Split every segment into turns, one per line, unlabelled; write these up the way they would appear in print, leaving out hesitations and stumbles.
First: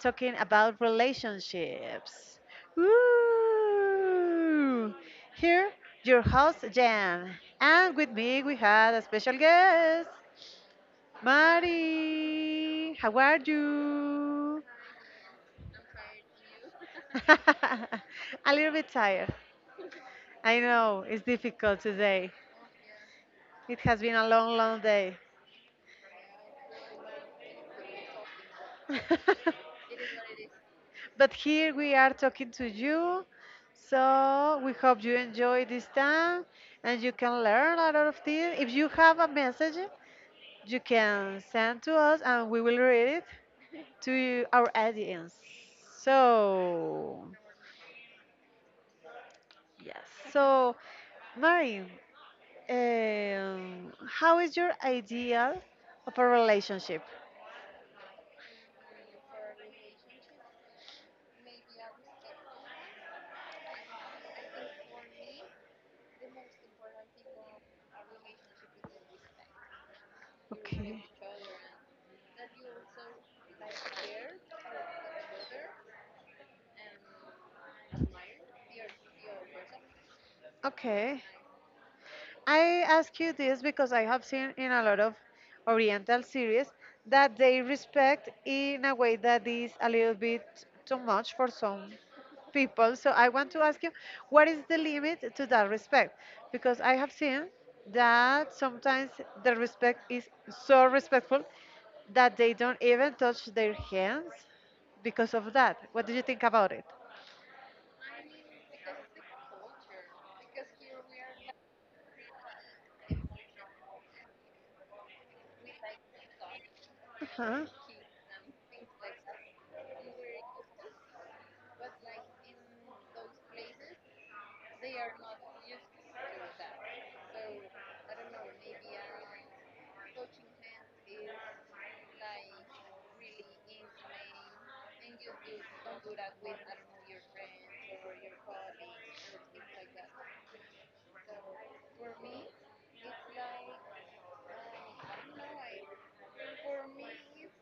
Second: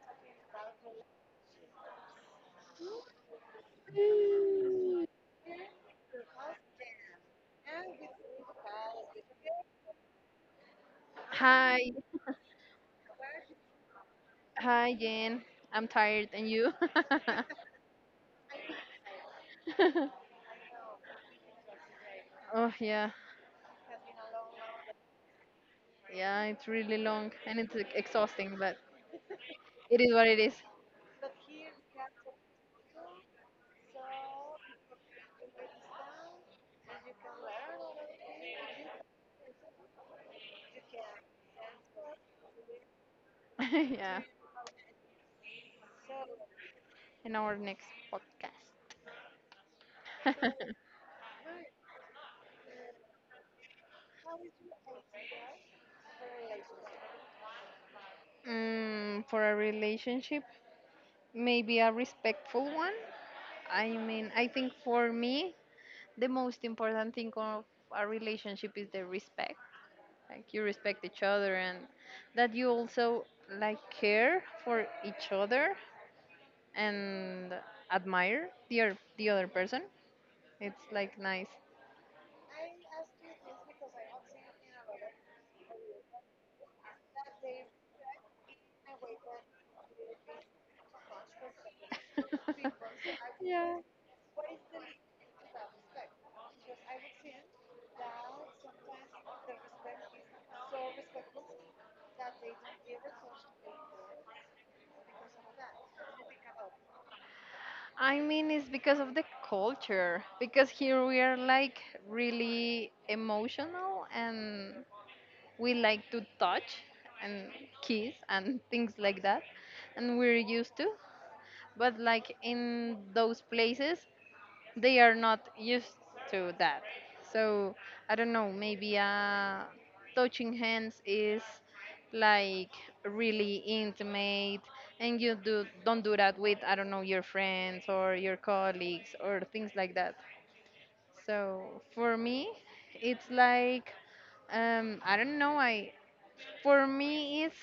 talking about relationships. Woo! Here, your host Jan, and with me we had a special guest,
Hi,
Mari. How are you?
hi, Jen. I'm tired, and you?
A little bit tired. I know it's difficult today.
Oh yeah,
It has been a long, long day.
yeah. It's really long and it's, like, exhausting, but it is what it is.
But here we are talking to you. So we hope you enjoy this time and you can learn a lot of things. If you have a message, you can send to us and we will read it
Yeah.
to our audience. So,
In our next podcast.
yes. So, Marin, how is your ideal of a relationship?
For a relationship, maybe a respectful one. I mean, I think for me, the most important thing of a relationship is the respect. Like, you
Okay.
respect each other, and that you also, like, care for each other and admire the other person. It's, like,
Okay.
nice.
I ask you this because I have seen in a lot of Oriental series that they respect in a way that is a little bit too much for some people. So I want to
Yeah,
ask you, what is the limit to that respect? Because I have seen that sometimes the respect is so respectful that they don't even touch their hands because of that. What do you think about it?
I mean it's because of the culture, because here we are, like, really emotional, and we like to touch
Uh
and
huh?
kiss and things like that, and we're used to, but like in those places they are not used to that. So I don't know, maybe touching hands is, like, really intimate, and you do don't do that with, I don't know, your friends or your colleagues or things like that. So for me, it's like, I don't know. I for me, it's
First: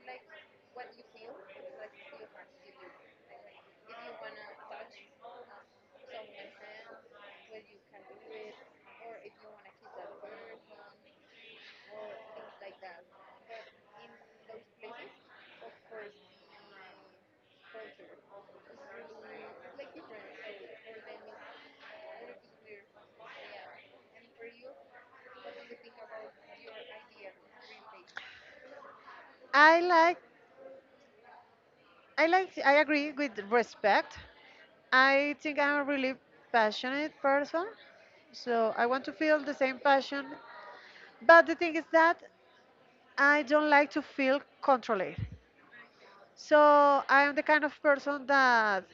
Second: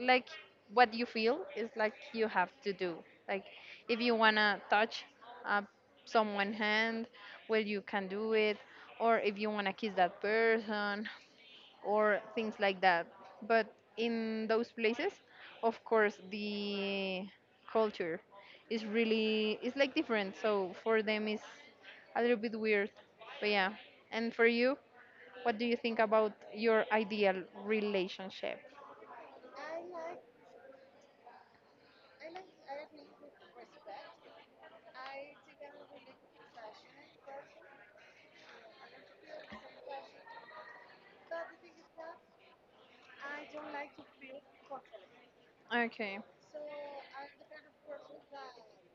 like what you feel is, like, you have to do. Like, if you want to touch uh, someone hand, well, you can do it, or if you want to kiss that person, or things like that. But in those places, of course, the culture is really it's, like, different. So for them it's a little bit weird. But yeah. And for you, what do you think about your ideal relationship?
I like, I like, I agree with respect. I think I'm a really passionate person, so I want to feel the same passion. But the thing is that I don't like to feel controlled.
Okay.
So I am the kind of person that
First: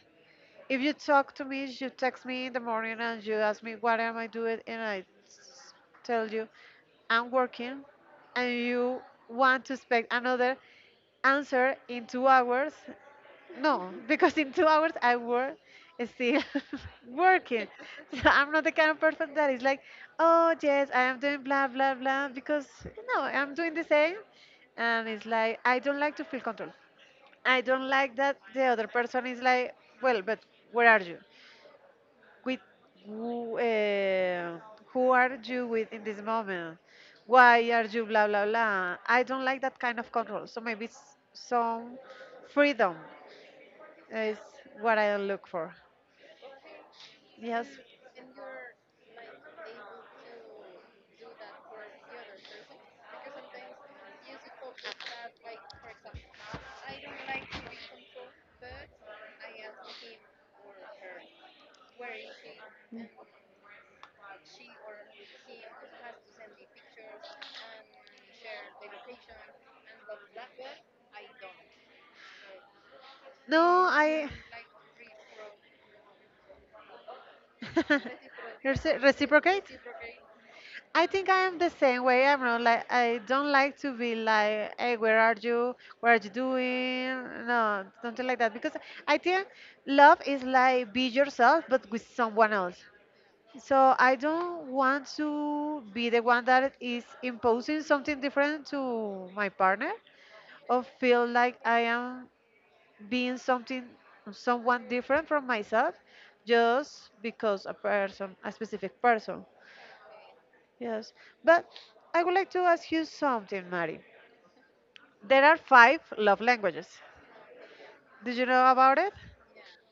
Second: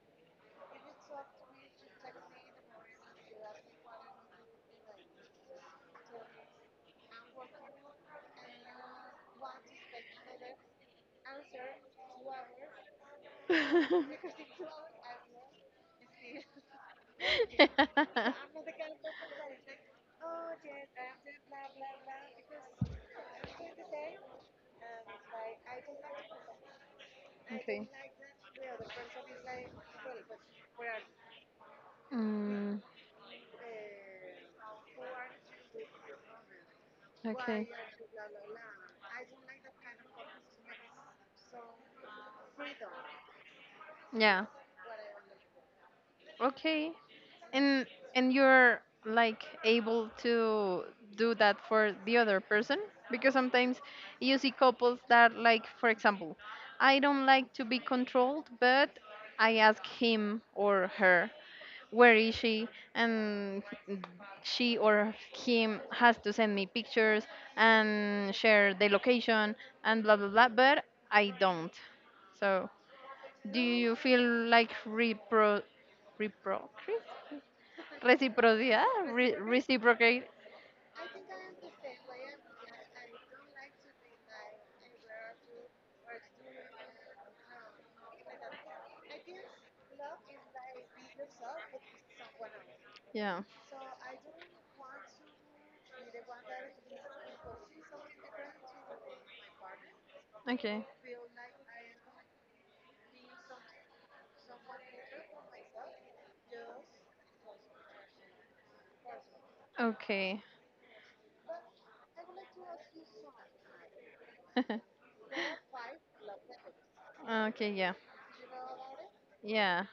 if you talk to me, you text me in the morning and you ask me what am I doing, and I s- tell you I'm working, and you want to expect another answer in 2 hours. No,
Okay.
because in 2 hours I work still working. So I'm not the kind of person that is like, oh yes, I am doing blah blah blah because no, I'm doing the same, and it's like I don't like to feel control. I don't like that the other person is like, well, but where are you? With
Mm,
who, uh, who are you with in this moment?
okay.
Why are you blah blah blah? I don't like that kind of control. So maybe some freedom is
Yeah.
what I look for.
Okay.
Yes.
And you're, like, able to do that for the other person, because sometimes you see couples that, like, for example, I don't like to be controlled, but I ask him or her where is she, and she or him has to send me pictures and share the location and blah blah blah, but I don't. So do
No,
you feel
I.
like reprocrit? Reciprocidad?
Reciprocate.
Re reciprocate?
I think I am the same way. I'm not like I don't like to be like, hey, where are you? What are you doing? No, something like that. Because I think love is like be yourself, but with someone else.
Yeah.
So I don't want to be the one that is imposing something different to my partner or
Okay.
feel like I am being something someone different from myself just because a specific person.
Okay.
Yes. But I would like to ask you something, Mari. There are five love languages.
Okay, yeah.
Did you know about it?
Yeah.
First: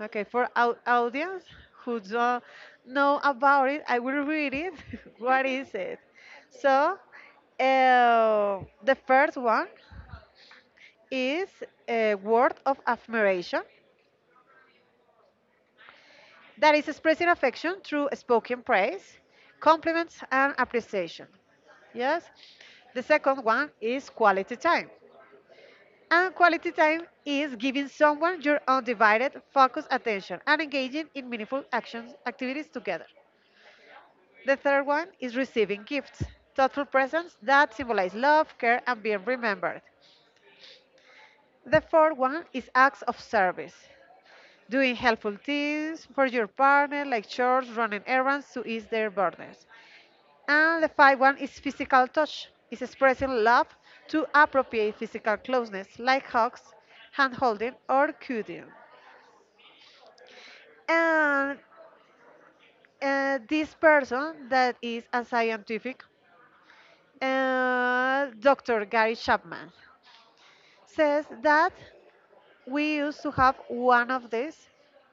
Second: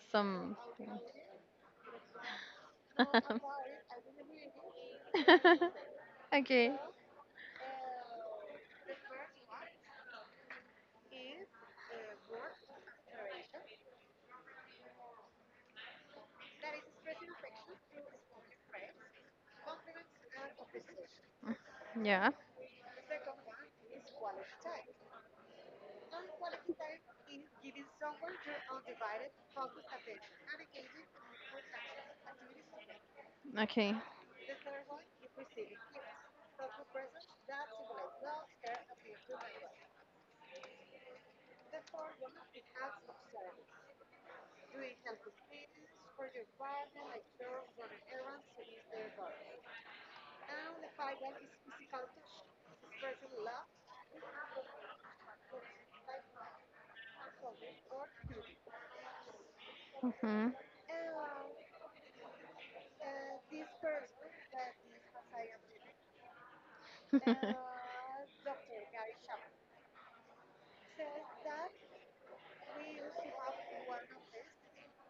Okay, for
Some.
our audience who don't know about it, I will read it. What is it?
Okay.
So, the first one is a word of affirmation that is expressing affection through spoken praise, compliments, and appreciation. Yes?
Yeah.
The second one is quality time. And quality time is giving someone your undivided focused attention and engaging in meaningful actions activities together.
Okay.
The third one is receiving gifts, thoughtful presents that symbolize love, care, and being remembered. The fourth one is acts of service, doing helpful things for your partner, like chores, running errands to ease their burdens. And the fifth one is physical touch, is expressing love to appropriate physical closeness, like hugs, hand holding, or cuddling.
Hmm.
And this person that is a scientific, Dr. Gary Chapman. Says that we used to have one of these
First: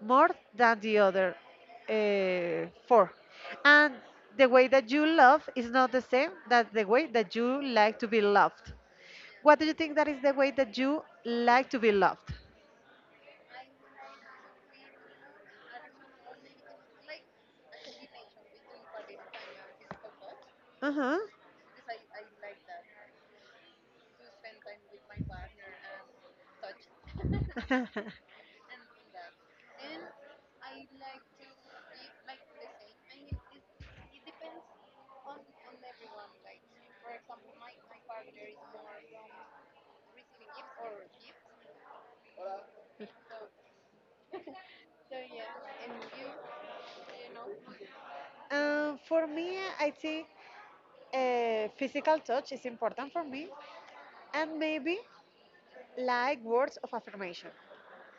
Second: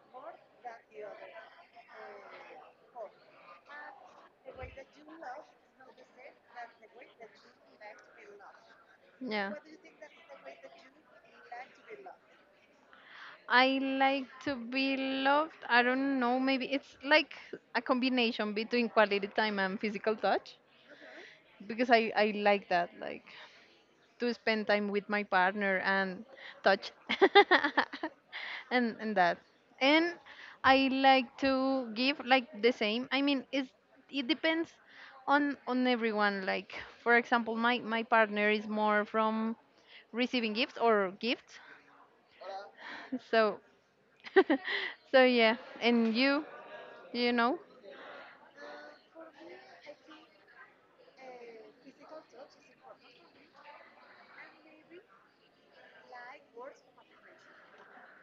more than the other four. And the way that you love is not the same that the way that you like to be loved.
Yeah.
What do you think that is the way that you like to be loved?
I like to be loved. I don't know. Maybe it's like a combination between quality time and physical touch,
Uh-huh.
because I like that. Like, to spend time with my partner and touch and that, and I like to give, like, the same. I mean, it depends on everyone. Like, for example, my partner is more from receiving gifts, or gifts, so so yeah. And you know?
For me, I think physical touch is important for me, and maybe like words of affirmation.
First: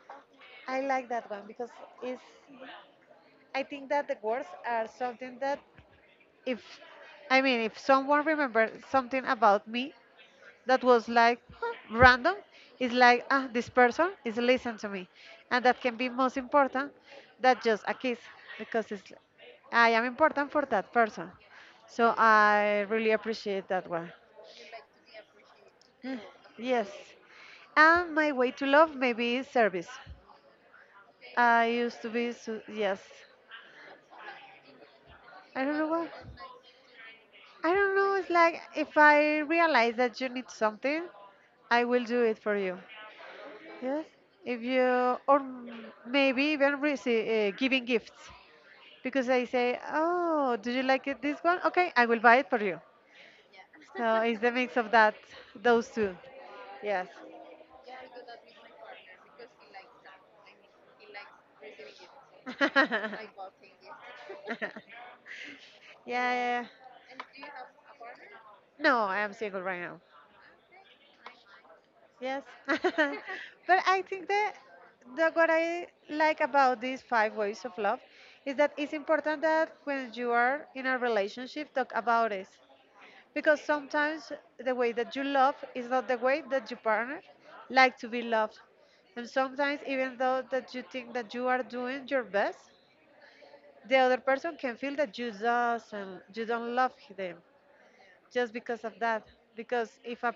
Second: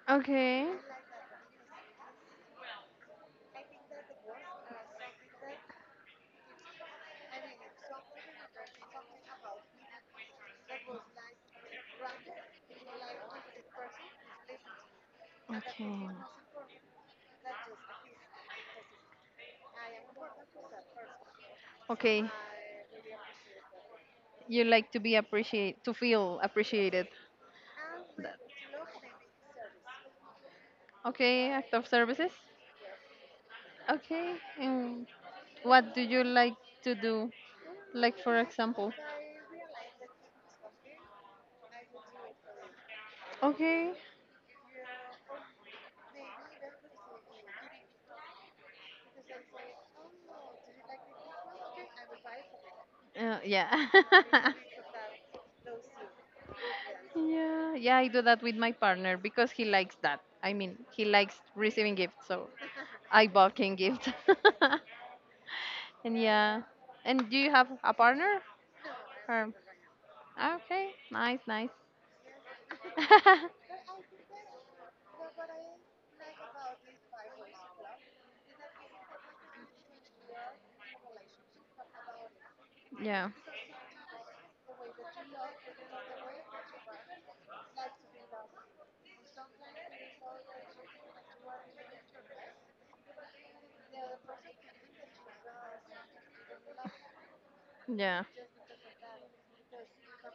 Okay.
I like that one because it's, I think that the words are something that if, I mean, if someone remembers something about me, that was like huh, random. It's like ah, this person is listening to me, and that can be
Okay.
most important than just a kiss, because it's I am important for that person, so
Okay,
I really appreciate that one.
you like to be appreciate, to feel
Yes,
appreciated.
and my way to love maybe is service.
Okay,
I
act of
used to
services.
be so, yes.
Okay, and
I don't know
what do
why.
you like to do?
I don't know,
Like,
it's
for
like
example.
if I realize that you need something, I will do it for you.
Okay.
Yes, if you or maybe even receive, giving gifts because I say, "Oh, do you like it, this one? Okay, I will buy it for you."
Yeah.
So it's the mix of that, those two. Yes.
Yeah, yeah, I do that with my partner because he likes that. I mean, he likes receiving gifts, so I bought him gifts.
Yeah,
And
yeah,
yeah.
yeah.
And do you have a partner?
No, I am
Or
single right now.
okay, nice, nice.
Yes. But I think that what I like about these five ways of love is that it's important that when you are in a relationship, talk about it,
Yeah,
because sometimes the way that you love is not the way that your partner like to be loved, and sometimes even though that you think that you are doing your best, the other person can feel that you don't love them
yeah.
just because of that. Because if a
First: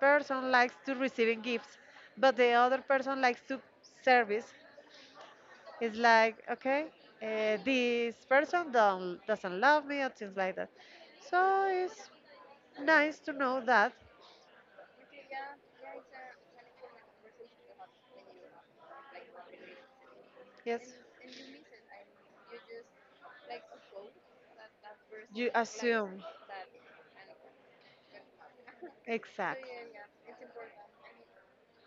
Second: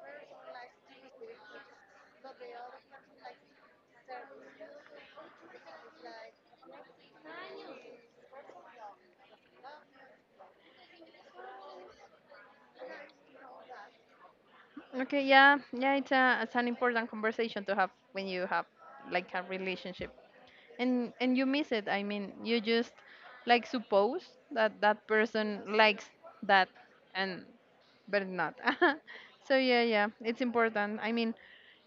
person likes to receiving gifts but the other person likes to service, it's like okay, this person don't, doesn't love me or things like that. So it's nice to know that.
Okay, yeah, yeah. It's an important conversation to have when you have, like, a relationship.
Yes.
And you miss it. I mean, you just, like, suppose that that
You
person likes
assume.
that, and but not. So
Exact.
yeah, yeah, it's important. I mean,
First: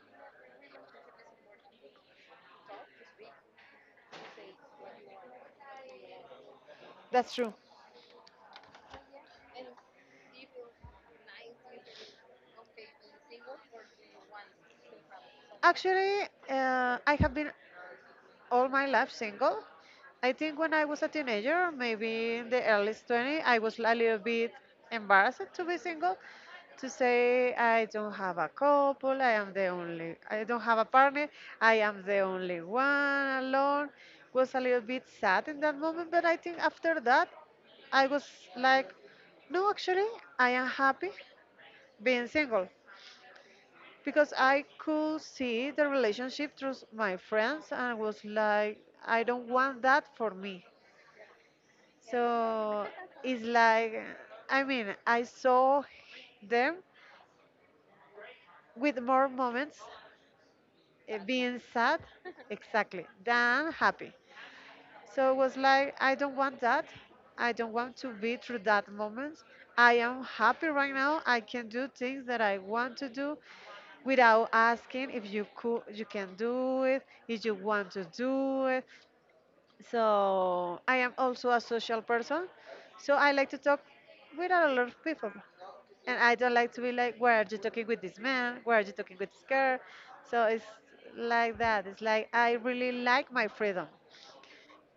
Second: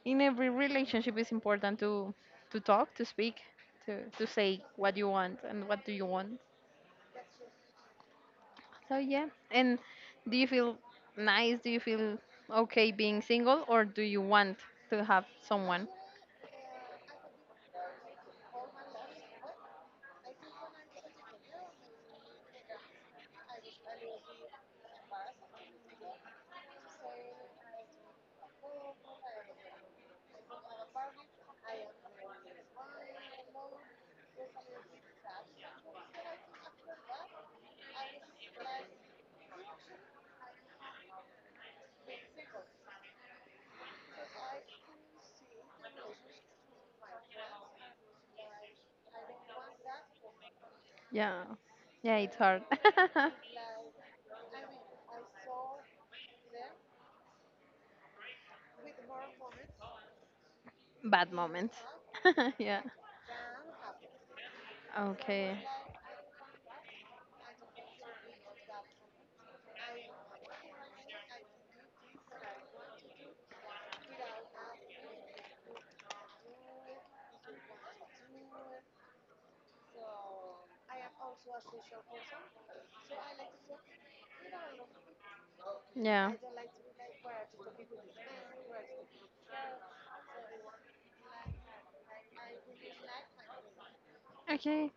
in every relationship it's important to talk, to speak, to say what you want and what do you want.
That's true.
So yeah. And do you feel do you feel okay being single, or do you want to have someone?
Actually, I have been all my life single. I think when I was a teenager, maybe in the early 20s, I was a little bit embarrassed to be single, to say I don't have a couple, I am the only, I don't have a partner, I am the only one alone. Was a little bit sad in that moment, but I think after that, I was like, no, actually, I am happy being single, because I could see the relationship through my friends and was like, I don't want that for me.
Yeah. Yeah, it's hard.
So it's like, I mean, I saw them with more moments eh,
Bad
being
moments.
sad,
Yeah.
exactly, than happy. So it was
Okay.
like, I don't want that. I don't want to be through that moment. I am happy right now. I can do things that I want to do without asking if you could, you can do it, if you want to do it. So I am also a social person. So I like to talk with a lot of people. And
Yeah.
I don't like to be like, where are you talking with this man? Where are you talking with this girl? So it's like that. It's like I really like my freedom.
Okay.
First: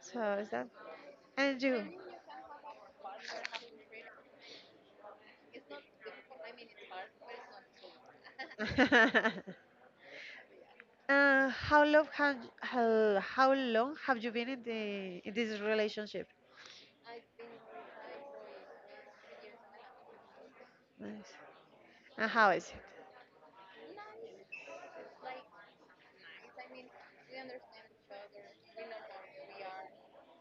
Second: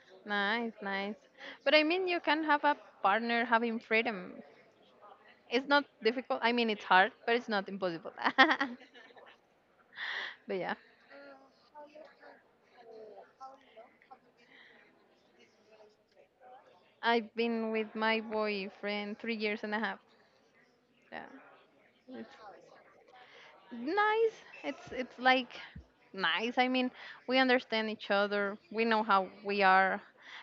So is that?
Nice, nice.
And
But I
you?
mean, you can have a partner having freedom. It's not difficult. I mean, it's hard, but it's not impossible. But yeah,
How long have you been in the in this relationship?
I've been with my boyfriend 3 years and a half. Yeah.
Nice. And
It's
how is it?
nice. It's, like, nice. I mean, we understand each other. We know how we are,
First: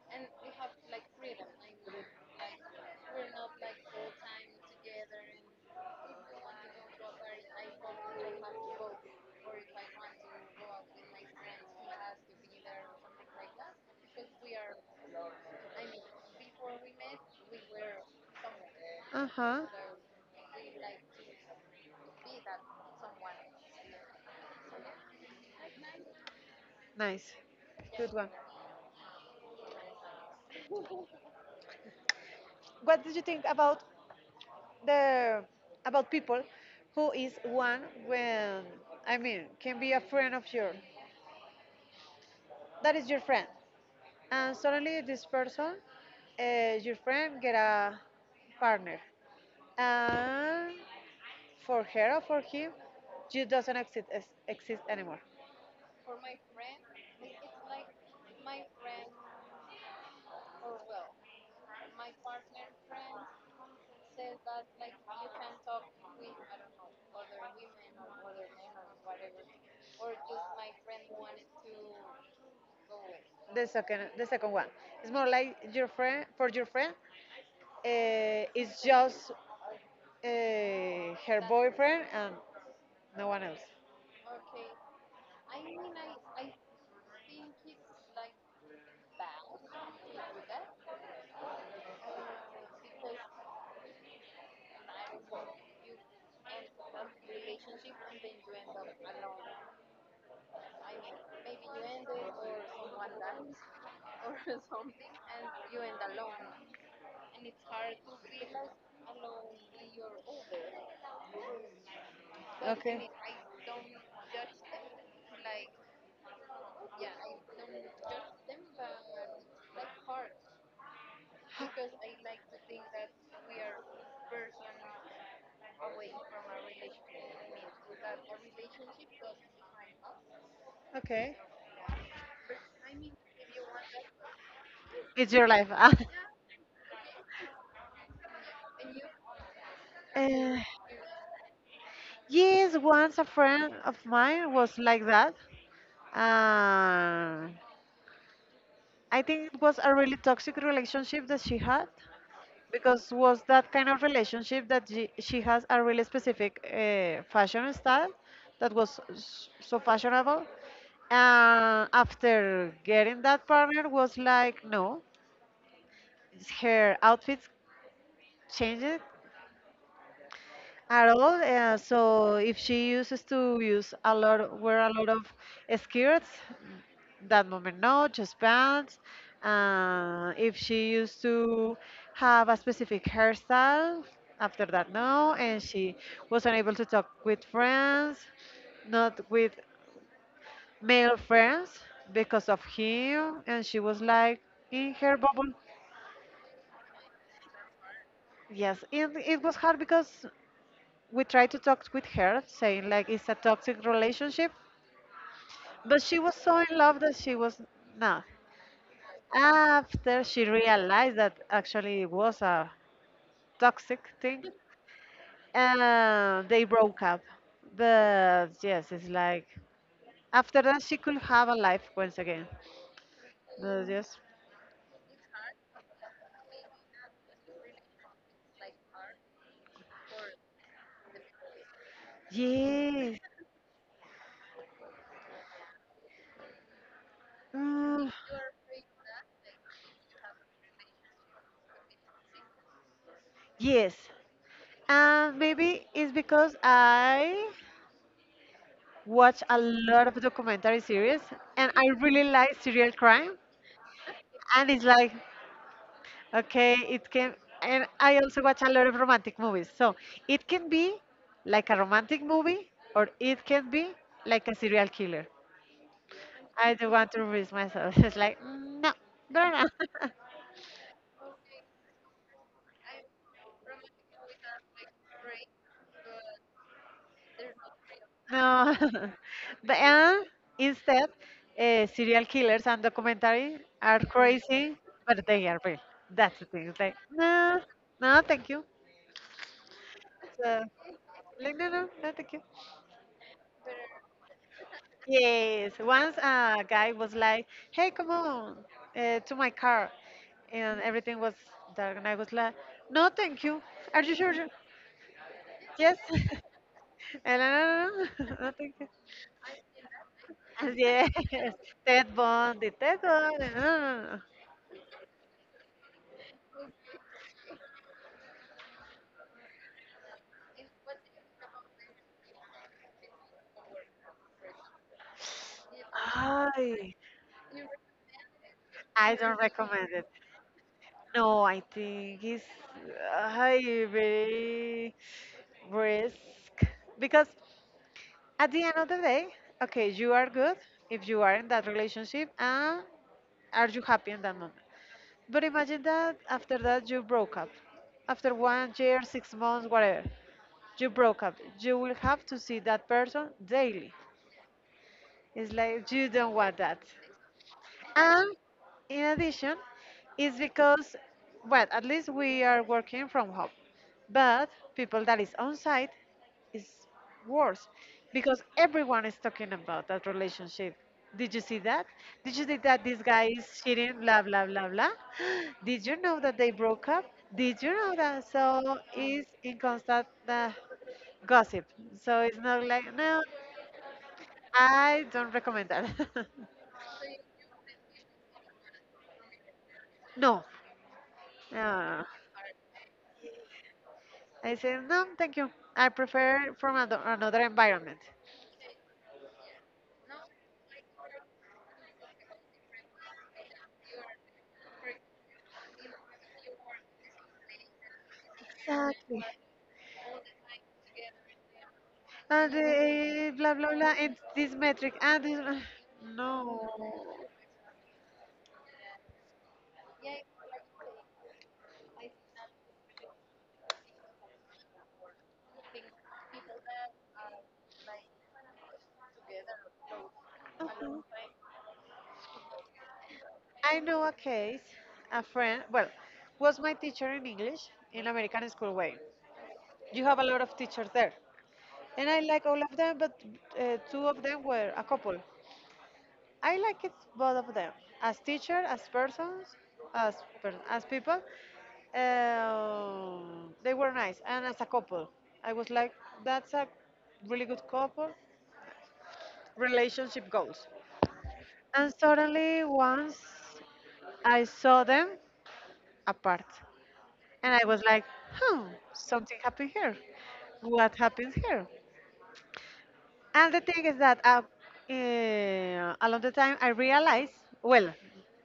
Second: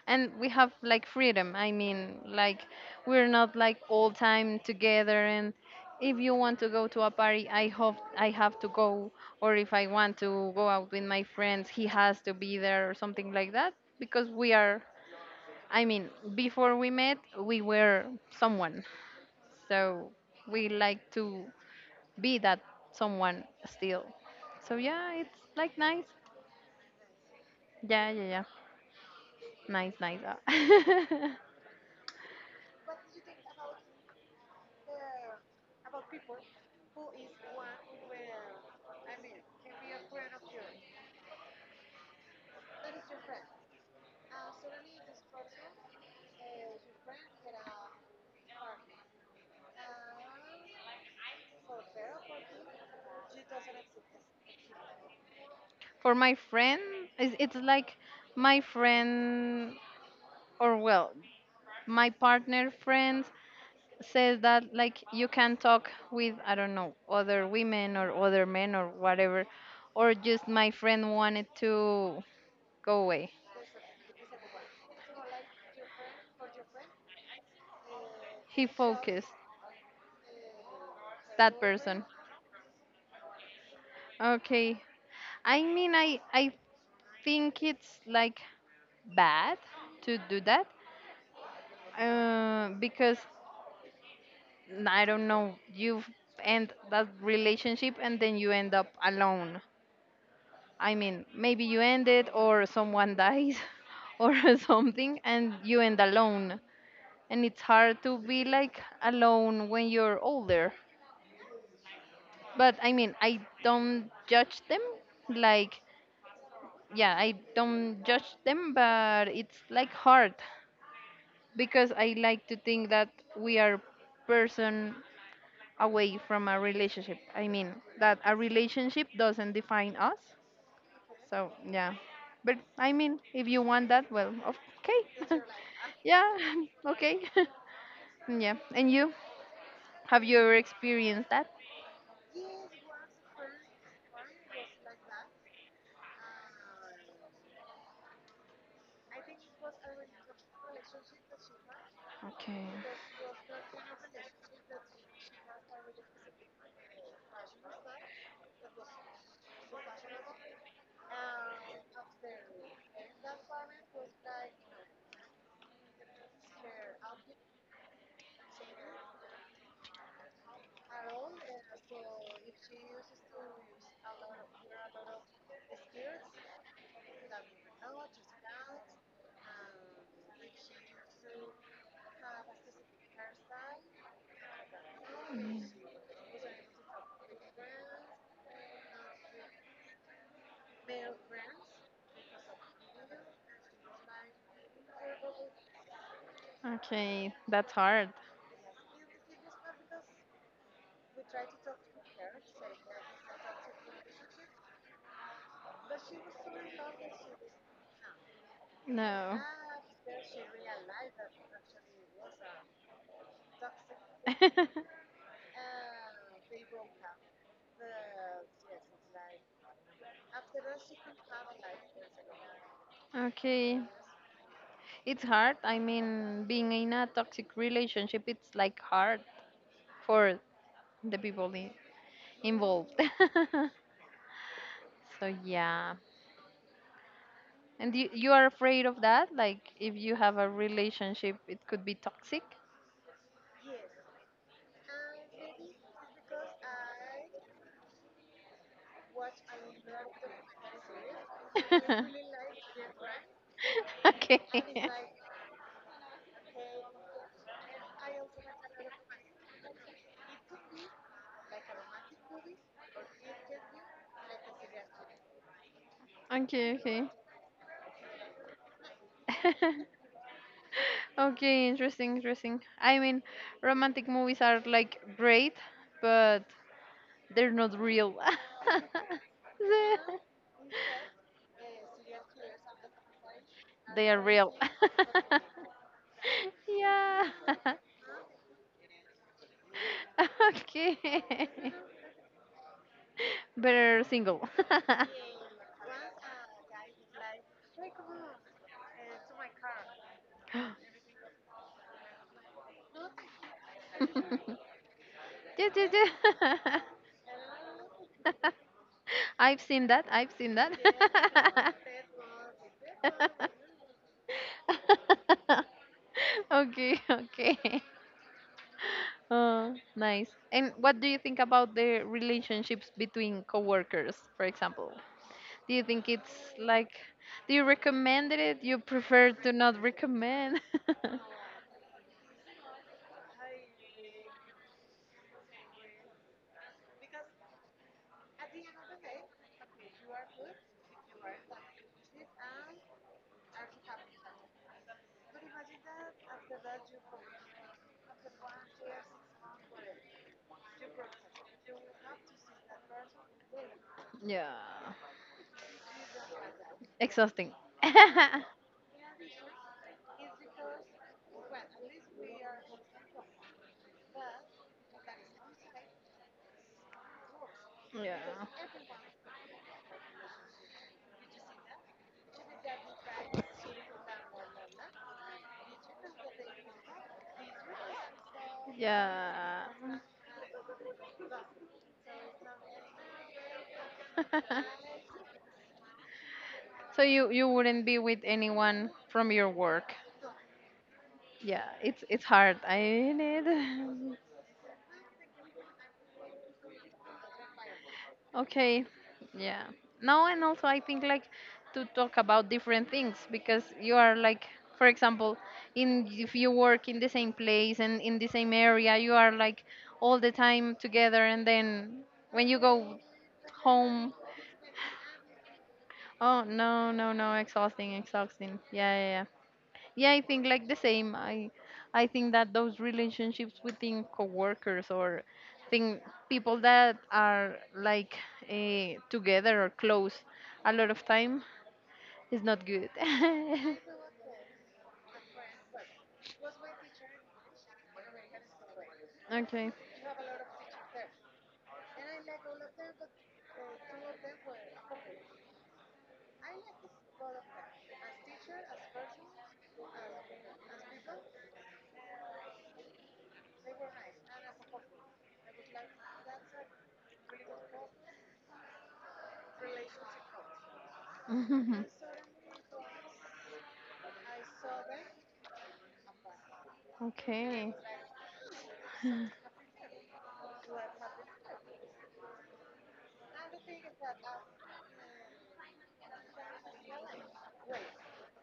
and we have, like, freedom. I mean, like, we're not, like, all time together. And if you want to go to a party, I hope I have to go. Or if I want to go out with my friends, he has to be there, or something like that. Because we are. I mean, before we met, we were someone.
Uh huh.
So we like to be that someone still. So yeah, it's, like, nice.
Nice.
Yeah,
Good
yeah,
one.
yeah. Nice, nice.
What did you think about the about people who is one when I mean can be a friend of yours? That is your friend, and suddenly this person, your friend, get a partner, and for her or for him, you doesn't exist anymore.
For my friend, it's, like, my friend, or, well, my partner friends, says that, like, you can talk with, I don't know, other women or other men or whatever, or just my friend wanted to go away.
The second one, it's more like your friend. For your friend,
He
it's just
focused
her
that
boyfriend
person.
and no one else.
Okay, I mean, I think it's, like, bad to do that, because, I don't know, you end that relationship and then you end up alone. I mean, maybe you end it, or someone dies or something, and you end alone. And it's hard to be, like, alone when you're older. But I
Okay,
mean,
I.
I don't judge them. Like, yeah, I don't judge them, but it's, like, hard, because I like to think that we are person away from a relationship. I mean, that a relationship doesn't define us.
Okay,
So yeah, but I mean, if you want that, well,
it's
okay.
your life. Ah.
Yeah. Okay. Yeah. And you, have you
uh,
ever experienced that?
yes, once a friend of mine was like that. uh, I think it was a really toxic relationship that she had,
Okay.
because was that kind of relationship that she has a really specific fashion style that was so fashionable. After getting that partner was like no, her outfits changed at all. So if she uses to use a lot, wear a lot of skirts, that moment no, just pants. If she used to have a specific hairstyle, after that no, and she was unable to talk with friends, not with male friends because of him, and she was like in her bubble.
Okay, that's hard.
Yes, it was hard because we tried to talk with her, saying like it's a toxic relationship, but she was so in love that she was not.
No.
After she realized that actually it was a toxic thing, they broke up. But yes, it's like after that she could have a life once again.
Okay.
But yes,
It's hard. I mean, being in a toxic relationship, it's, like, hard for the people involved.
yes,
So yeah. And
mm,
you are afraid of that? Like, if you have a relationship, it could be toxic?
yes, and maybe it's because I watch a lot of documentary series and I really like serial crime,
Okay.
and it's like okay it can, and I also watch a lot of romantic movies, so it can be like a romantic movie or it can be like a serial killer. I
Okay,
don't
okay.
want to risk myself. It's like "Mm, no girl no."
Okay, interesting, interesting. I mean, romantic movies are, like, great, but they're not real.
No. But
they
and instead, serial killers and documentary are
they are real.
crazy, but they are real. That's the thing. It's like
Yeah.
no, no thank you. So,
Okay.
like, no, no, no thank you.
Better single.
Yes, once a guy was like, hey, come on to my car. And everything was dark. And I was like, no, thank you. Are you sure?
Yeah, yeah,
Yes.
yeah.
and I, no, no, no, no, thank you.
I've seen that. I've seen that.
And yes, Ted Bundy, Ted Bundy. No, no, no.
Okay, okay. Oh, nice. And what do you think about the relationships between coworkers, for example? Do you think it's
I,
like, do you recommend it? You
I
prefer
don't
to not
recommend it.
recommend?
No, I think it's very risk because at the end of the day, okay, you are good if you are in that relationship and are you happy in that moment? But imagine that after that you broke up. After 1 year, 6 months, whatever, you broke up. You will have to see that person daily.
Yeah.
It's like you don't want that.
Exhausting.
And
Yeah.
in addition, it's because, well, at least we are working from home. But people that is on site is worse because everyone is talking about that relationship. Did you see that? Did you see that this guy is cheating? Blah blah blah blah. Did you know that they broke up? Did you know that? So it's in
Yeah.
constant gossip. So it's not like no, I don't recommend that.
So you wouldn't be with anyone from your work.
No.
Yeah, it's
No.
it's hard. I mean it.
I said, no, thank you. I prefer from another environment.
Okay, yeah. No, and also I think, like, to talk about different things because you are, like, for example, in if you work in the same place and in the same area, you
Exactly.
are, like, all the time together, and then when
And
you go
blah, blah, blah.
home,
It's this metric. And this,
oh
no.
no, no, no, exhausting, exhausting. Yeah, yeah, yeah. Yeah, I think, like, the same. I think that those relationships within coworkers, or thing people that are, like, together or close a lot
Mhm.
of time, is not good.
I know a case, a friend, well, was my teacher in English in American school way.
Okay.
You have a lot of teachers there. And I like all of them, but two of them were a couple. I like it both of them, as teacher, as persons, as as people. They were nice, and as a couple, I was like, that's a really good couple. Relationship goals. And suddenly, once I saw them apart, and I
Okay.
was like, hmm, something happened here. What happened here? And the thing is that along the time I realized, well,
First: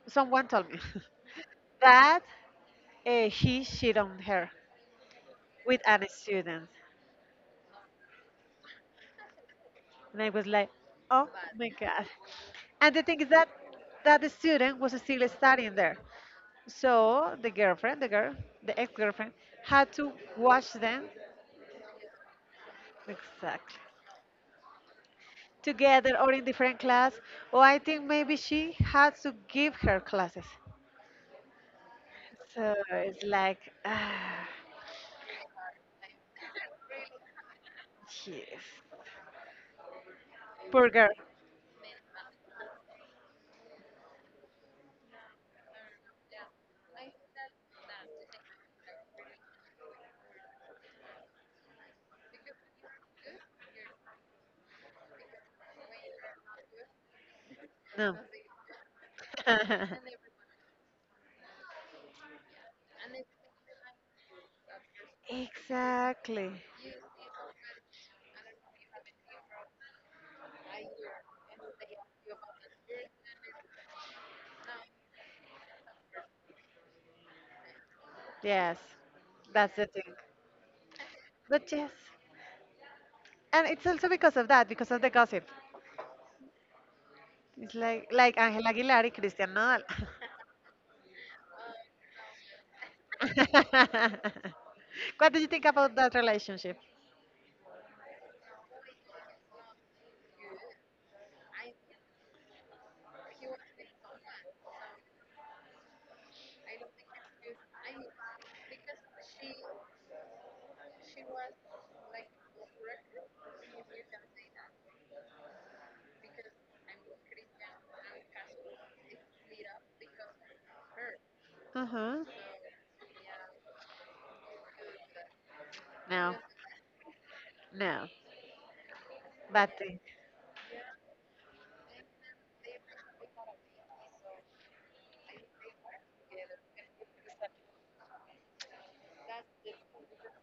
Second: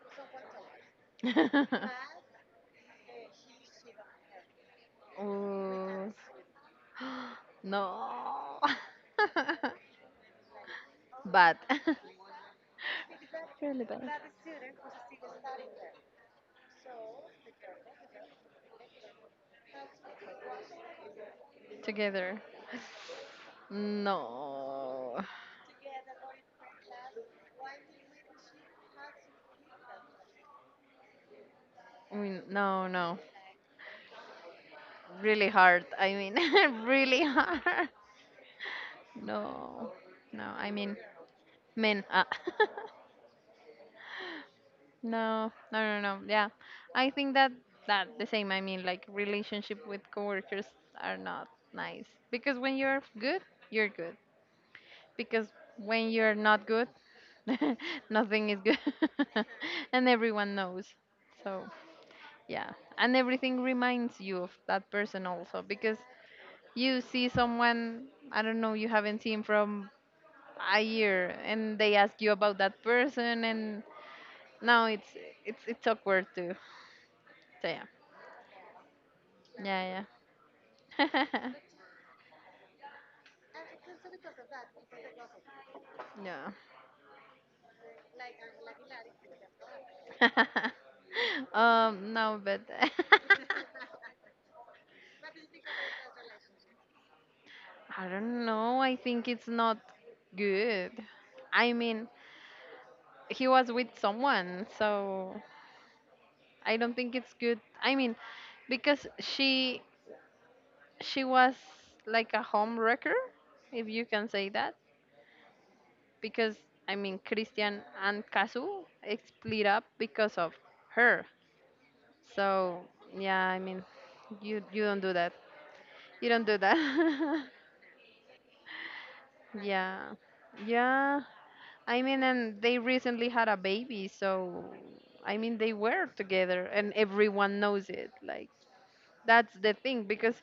someone told me that he cheated on her with an
Ooh.
student.
No.
And I was like, oh
Bad.
my God. And the thing is that that student was still studying there. So the girlfriend, the girl, the ex-girlfriend, had to watch them
Together.
exactly
No.
together or in different class. Or I think maybe she had to give her classes.
I mean,
So
no, no.
it's like, ah,
Really hard. I mean, really hard.
yes,
No. No, I
poor
mean,
girl.
men. Ah. No, no, no, no. Yeah. I think that the same. I mean, like, relationship with coworkers are not nice, because when you're good, you're good. Because when you're not good,
No.
nothing is good, and everyone knows. So, yeah, and everything reminds you of that person also because
Exactly.
you see someone, I don't know, you haven't seen from a year, and they ask you about that person, and now it's awkward too. So yeah,
Yes, that's the
yeah,
thing.
yeah,
But yes, and it's also because of that, because of the gossip.
yeah.
It's like Angel Aguilar and Cristian Nodal.
No, but.
What do you think about that relationship?
I don't know. I think it's not good. I mean, he was with someone, so I don't think it's good. I mean, because she was, like, a home wrecker, if you can say that. Because, I mean, Christian and Kazu split up because of her.
Uh-huh.
So yeah, I mean, you don't do that. You
No,
don't do that.
no, bad thing.
Yeah. Yeah. I mean, and they recently had a baby, so I mean, they were together and everyone knows it. Like, that's the thing, because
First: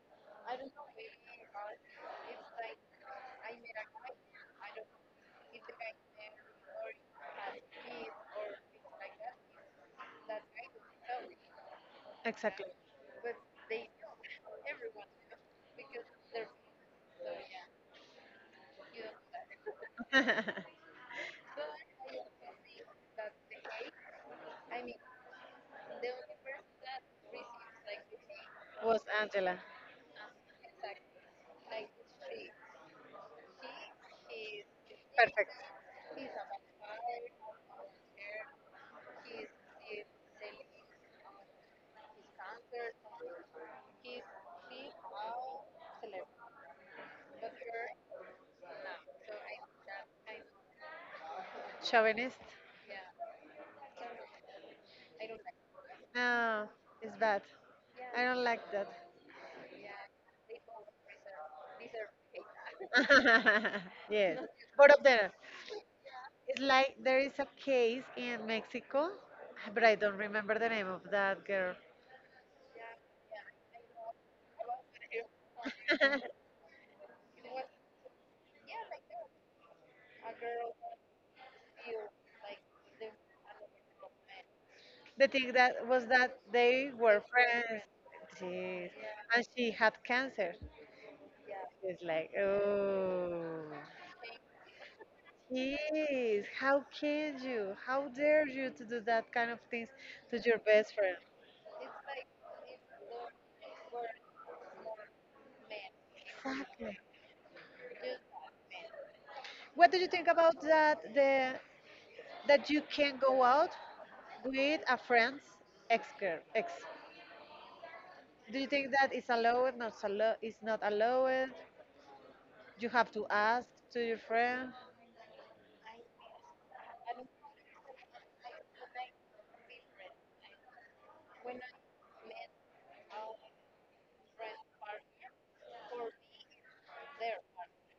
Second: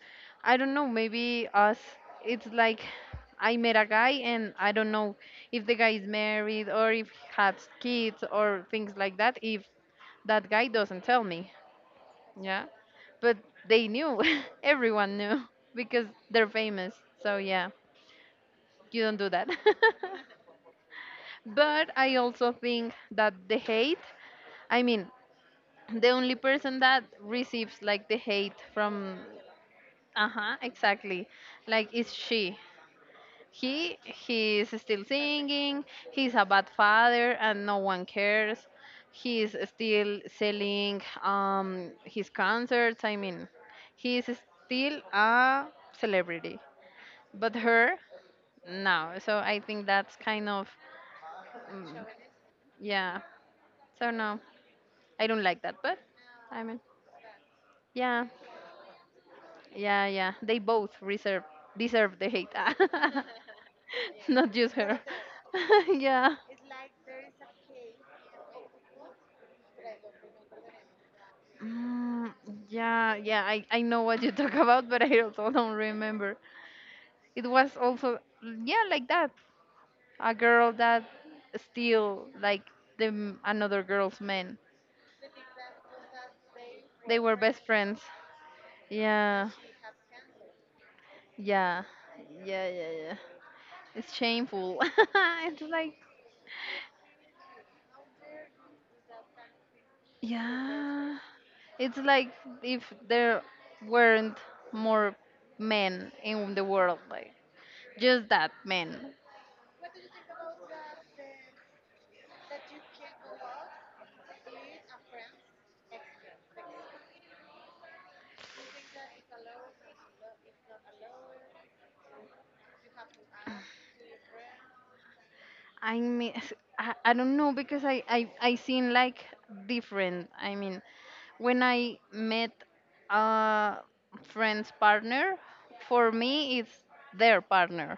I don't know, maybe us, it's like I met a guy and I don't know if the guy is married or if he has kids or things like that, if that guy doesn't tell me. Yeah.
Exactly.
But they knew, everyone knew because they're famous. So, yeah, you don't do that. But I also think that the hate, I mean, the only person that receives, like, the hate
Was
from,
Angela
uh huh, exactly, like, is she. He's still
perfect?
singing. He's a bad father, and no one cares. He's still selling his concerts. I mean,
He's
he's still
the
a celebrity.
celebrity, but
But
you
her, no. So I think that's kind of,
So I Chauvinist?
yeah. So no. I don't like that, but I
No,
mean,
it's bad. Yeah,
yeah,
I don't like that.
yeah, yeah. They both reserve deserve the hate.
Yes. Not
Not just
Both
her.
of them.
Yeah.
It's like there is a case in Mexico, but I don't remember the name of that girl.
Mm, yeah, yeah. I know what you talk about, but I also don't remember. It was also yeah, like that. A girl that still like the another girl's man.
The thing that was that they
They
were
were best
friends.
friends.
Jeez. Yeah. And
Yeah,
she had cancer.
yeah,
It's like,
yeah, yeah, yeah.
oh.
It's shameful. It's like.
Yes, how can you? How dare you to do that kind of things to your best
Yeah.
friend?
It's like if there weren't more men in the world,
Exactly.
like, just that men.
What do you think about that? The that you can go out with a friend's ex girl, ex. Do you think that is allowed? Not allowed? Is not allowed? You have to ask to your friend.
I mean, I don't know, because I seem, like, different. I mean, when I met a friend's partner, for me, it's their partner.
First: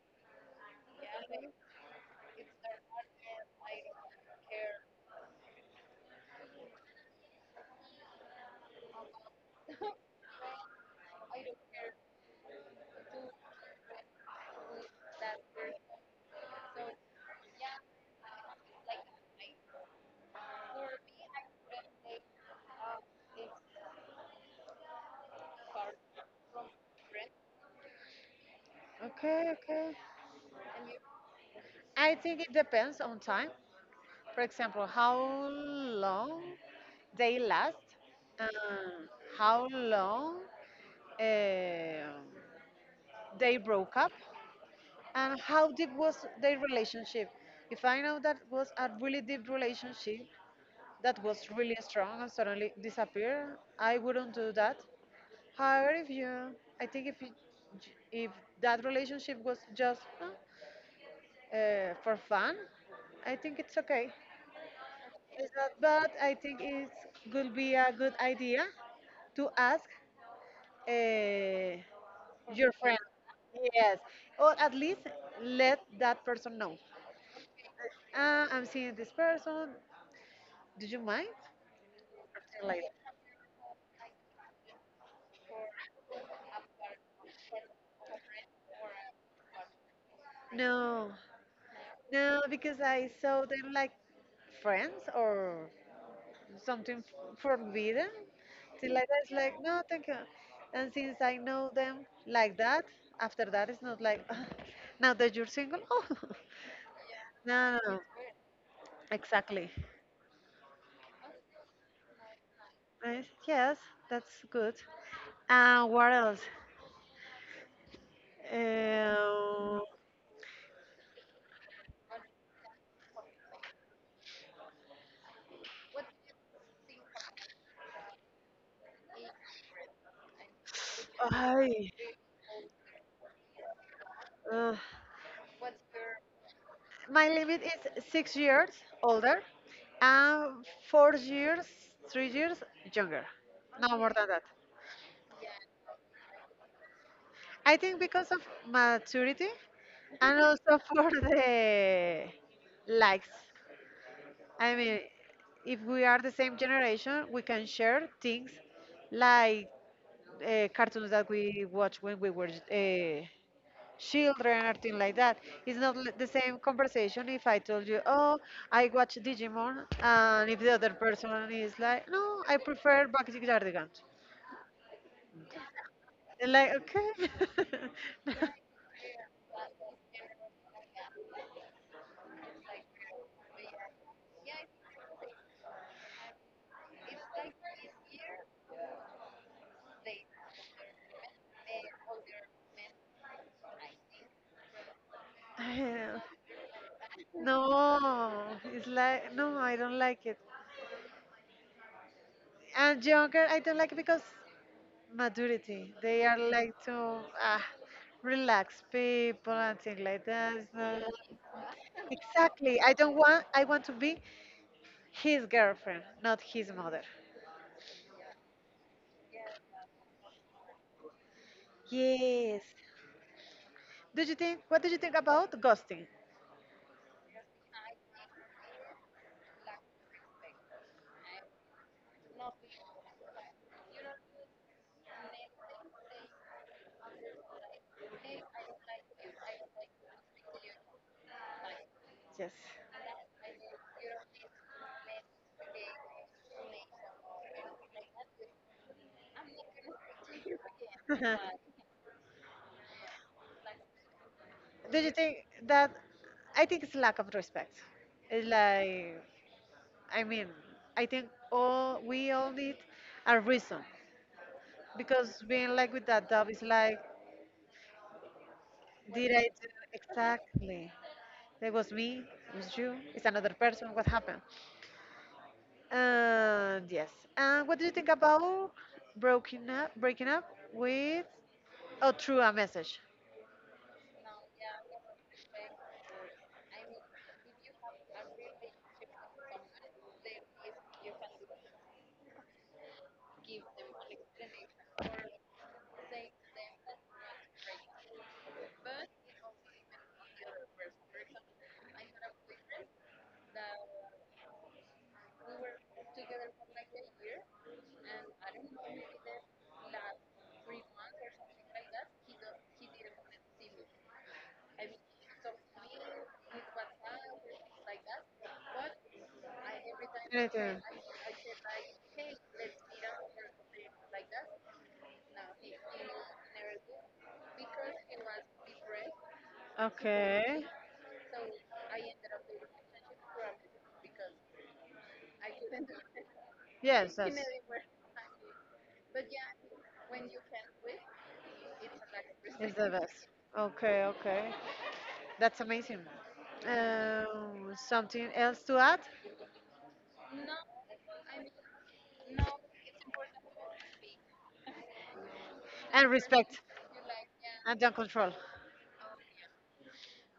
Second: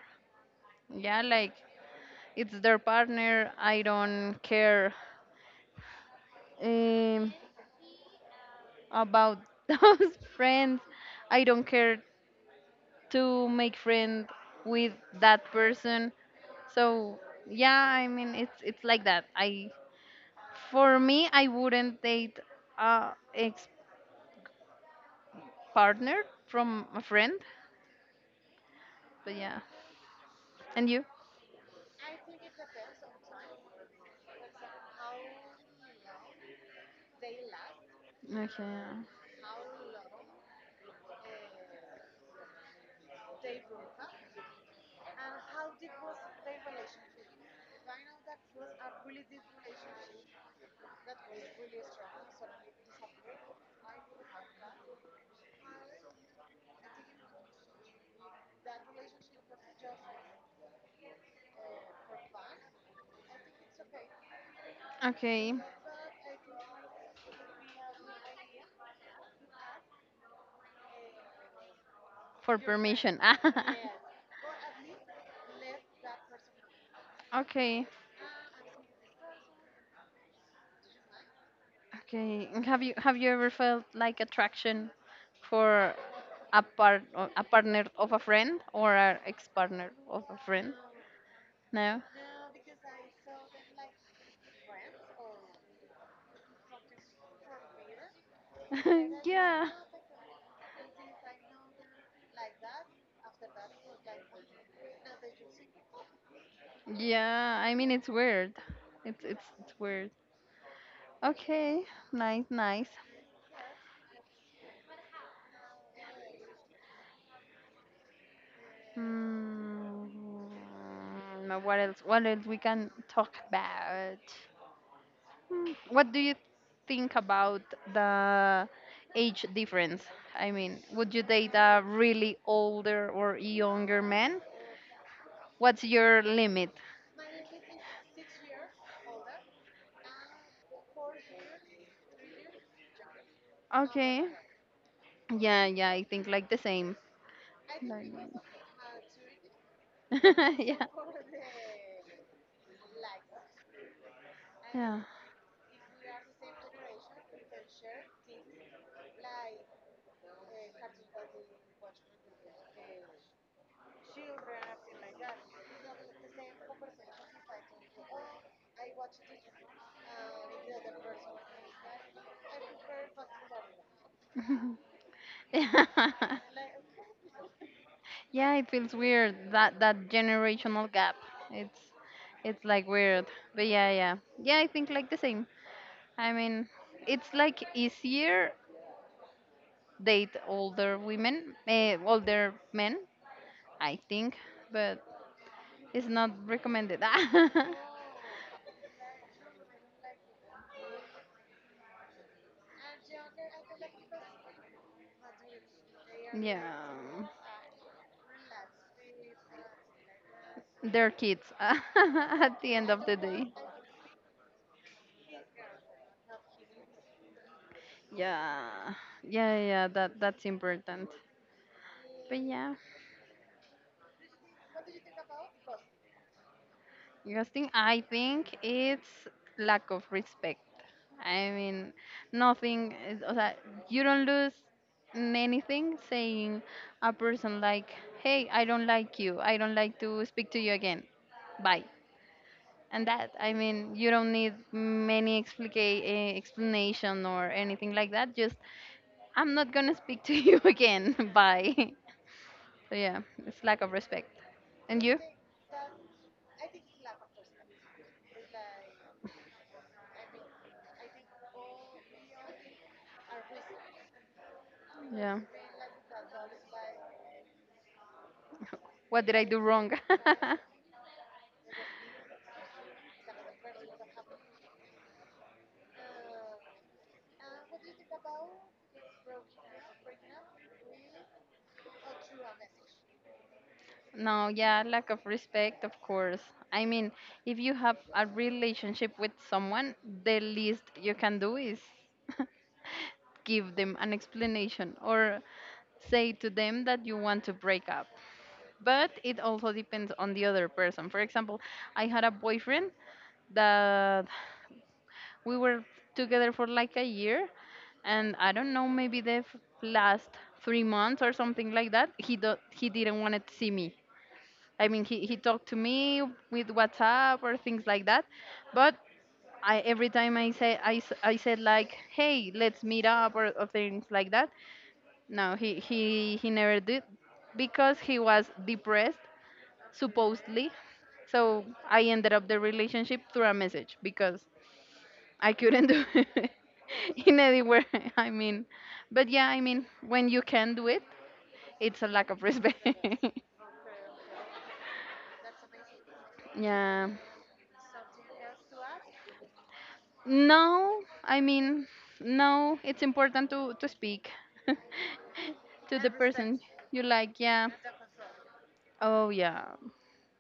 Yeah, like, it's their partner. I don't care um, about those friends. I don't care to make friend with that person. So yeah, I mean it's, like, that. I for me, I wouldn't date a ex partner from a friend. But
Okay,
yeah.
okay.
And you?
I think it depends on time. For example, how long they last,
Okay. Yeah.
and how long uh, they broke up and how deep was their relationship. If I know that was a really deep relationship that was really strong and suddenly disappear, I wouldn't do that. However if you i think if you, if that relationship was just for fun, I think it's okay.
Okay.
It's not bad. I think it could be a good idea to ask uh,
For
your friend.
permission.
Yes, or at least let that person know.
Okay.
I'm seeing this person. Do you mind?
Okay. and
Something
Have
like
you have
that.
you ever felt, like, attraction for a part a partner of a friend or an ex partner of a friend?
No,
No.
no, because I saw them like friends or something forbidden. Thing like that. It's like
Yeah.
no, thank you. And since I know them like that, after that it's not like now that you're single. Oh,
Yeah. I
no, no,
mean,
no.
it's weird. It's
Exactly.
weird. Okay. Nice. Nice.
Nice. Yes, that's good. And what else? Um,
Mm, now what else? What else we can talk about? What do you think about the age difference? I mean, would you date
I,
a really older or younger man?
uh,
What's your limit?
my limit is 6 years older and 4 years, 3 years younger. No more
Okay.
than that.
Yeah, yeah, I think, like, the same.
I think
Like,
because of maturity and
yeah.
also for the likes. I
Yeah.
mean, if we are the same generation, we can share things like cartoons that we watched when we were children or things like that. It's not the same conversation if I told you, oh, I watch Digimon, and if the other person is like, no, I prefer Bakuji Cardigans. And like, okay.
Yeah, it feels weird, that generational gap. It's it's, like, weird. But yeah, yeah. Yeah, I think, like, the same. I mean, it's, like, easier date older women, older men, I think, but it's
Yeah.
not recommended.
No, it's like, no, I don't like it. And younger, I don't like it because maturity. They are like to
Yeah,
ah, relax people and things like that. So,
their kids at the
exactly.
end
I
of the
don't
day.
want. I want to be his girlfriend, not his mother.
Yeah, yeah, yeah. That's important. But
Yes.
yeah.
Do you think? What do you think about ghosting?
Ghosting, I think it's lack of respect. I mean, nothing is, o sea, you don't lose anything saying a person, like, hey, I don't like you. I don't like to speak to you again. Bye.
Yes.
And that, I mean, you don't need many explanation or anything like that. Just, I'm not going to speak to you again. Bye. So yeah, it's lack of respect.
Do
And
you
you?
think that? I think it's lack of respect. It's like I mean, I think all we all need a reason
Yeah.
because being like with that dog is like,
What
did
did I
I
do
do
wrong?
exactly? That was me. It was you. It's another person. What happened? And yes. And what do you think about breaking up? Breaking up with or through a message?
No, yeah, lack of respect, of course. I mean, if you have a relationship with someone, the least you can do is give them an explanation or say to them that you want to break up. But it also depends on the other person. For example, I had a boyfriend that we were together for, like, a year, and I don't know, maybe the last 3 months or something like that, he didn't want to see me. I mean, he talked to me with WhatsApp or things like that. But I every time I
It
say
is.
I, s- I said, like, hey, let's meet up, or things like that. No, he never did because he was depressed
Okay.
supposedly. So I ended up the relationship through a message because I couldn't do it
Yes, that's
in anywhere. I mean, but yeah, I mean, when you can do it, it's a lack of
it's
respect.
the best. Okay, okay. That's amazing.
Yeah.
Something else to add?
No, I mean, no, it's important to speak to the
And
person
respect
you like, yeah.
and don't control.
Oh, yeah,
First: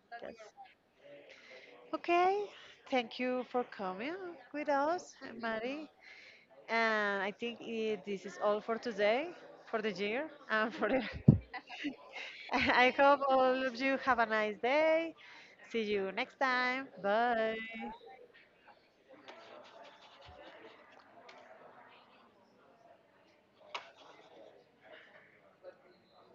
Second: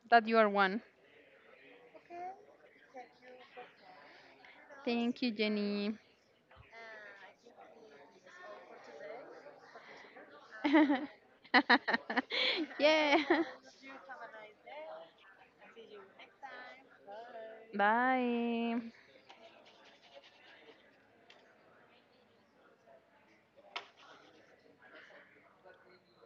that you are one.
Okay. Thank you for coming with us,
Thank you,
Maddie.
Jenny.
And I think it, this is all for today, for the year, and for the. I
Yeah.
hope all of you have a nice day. See you next time. Bye.
Bye.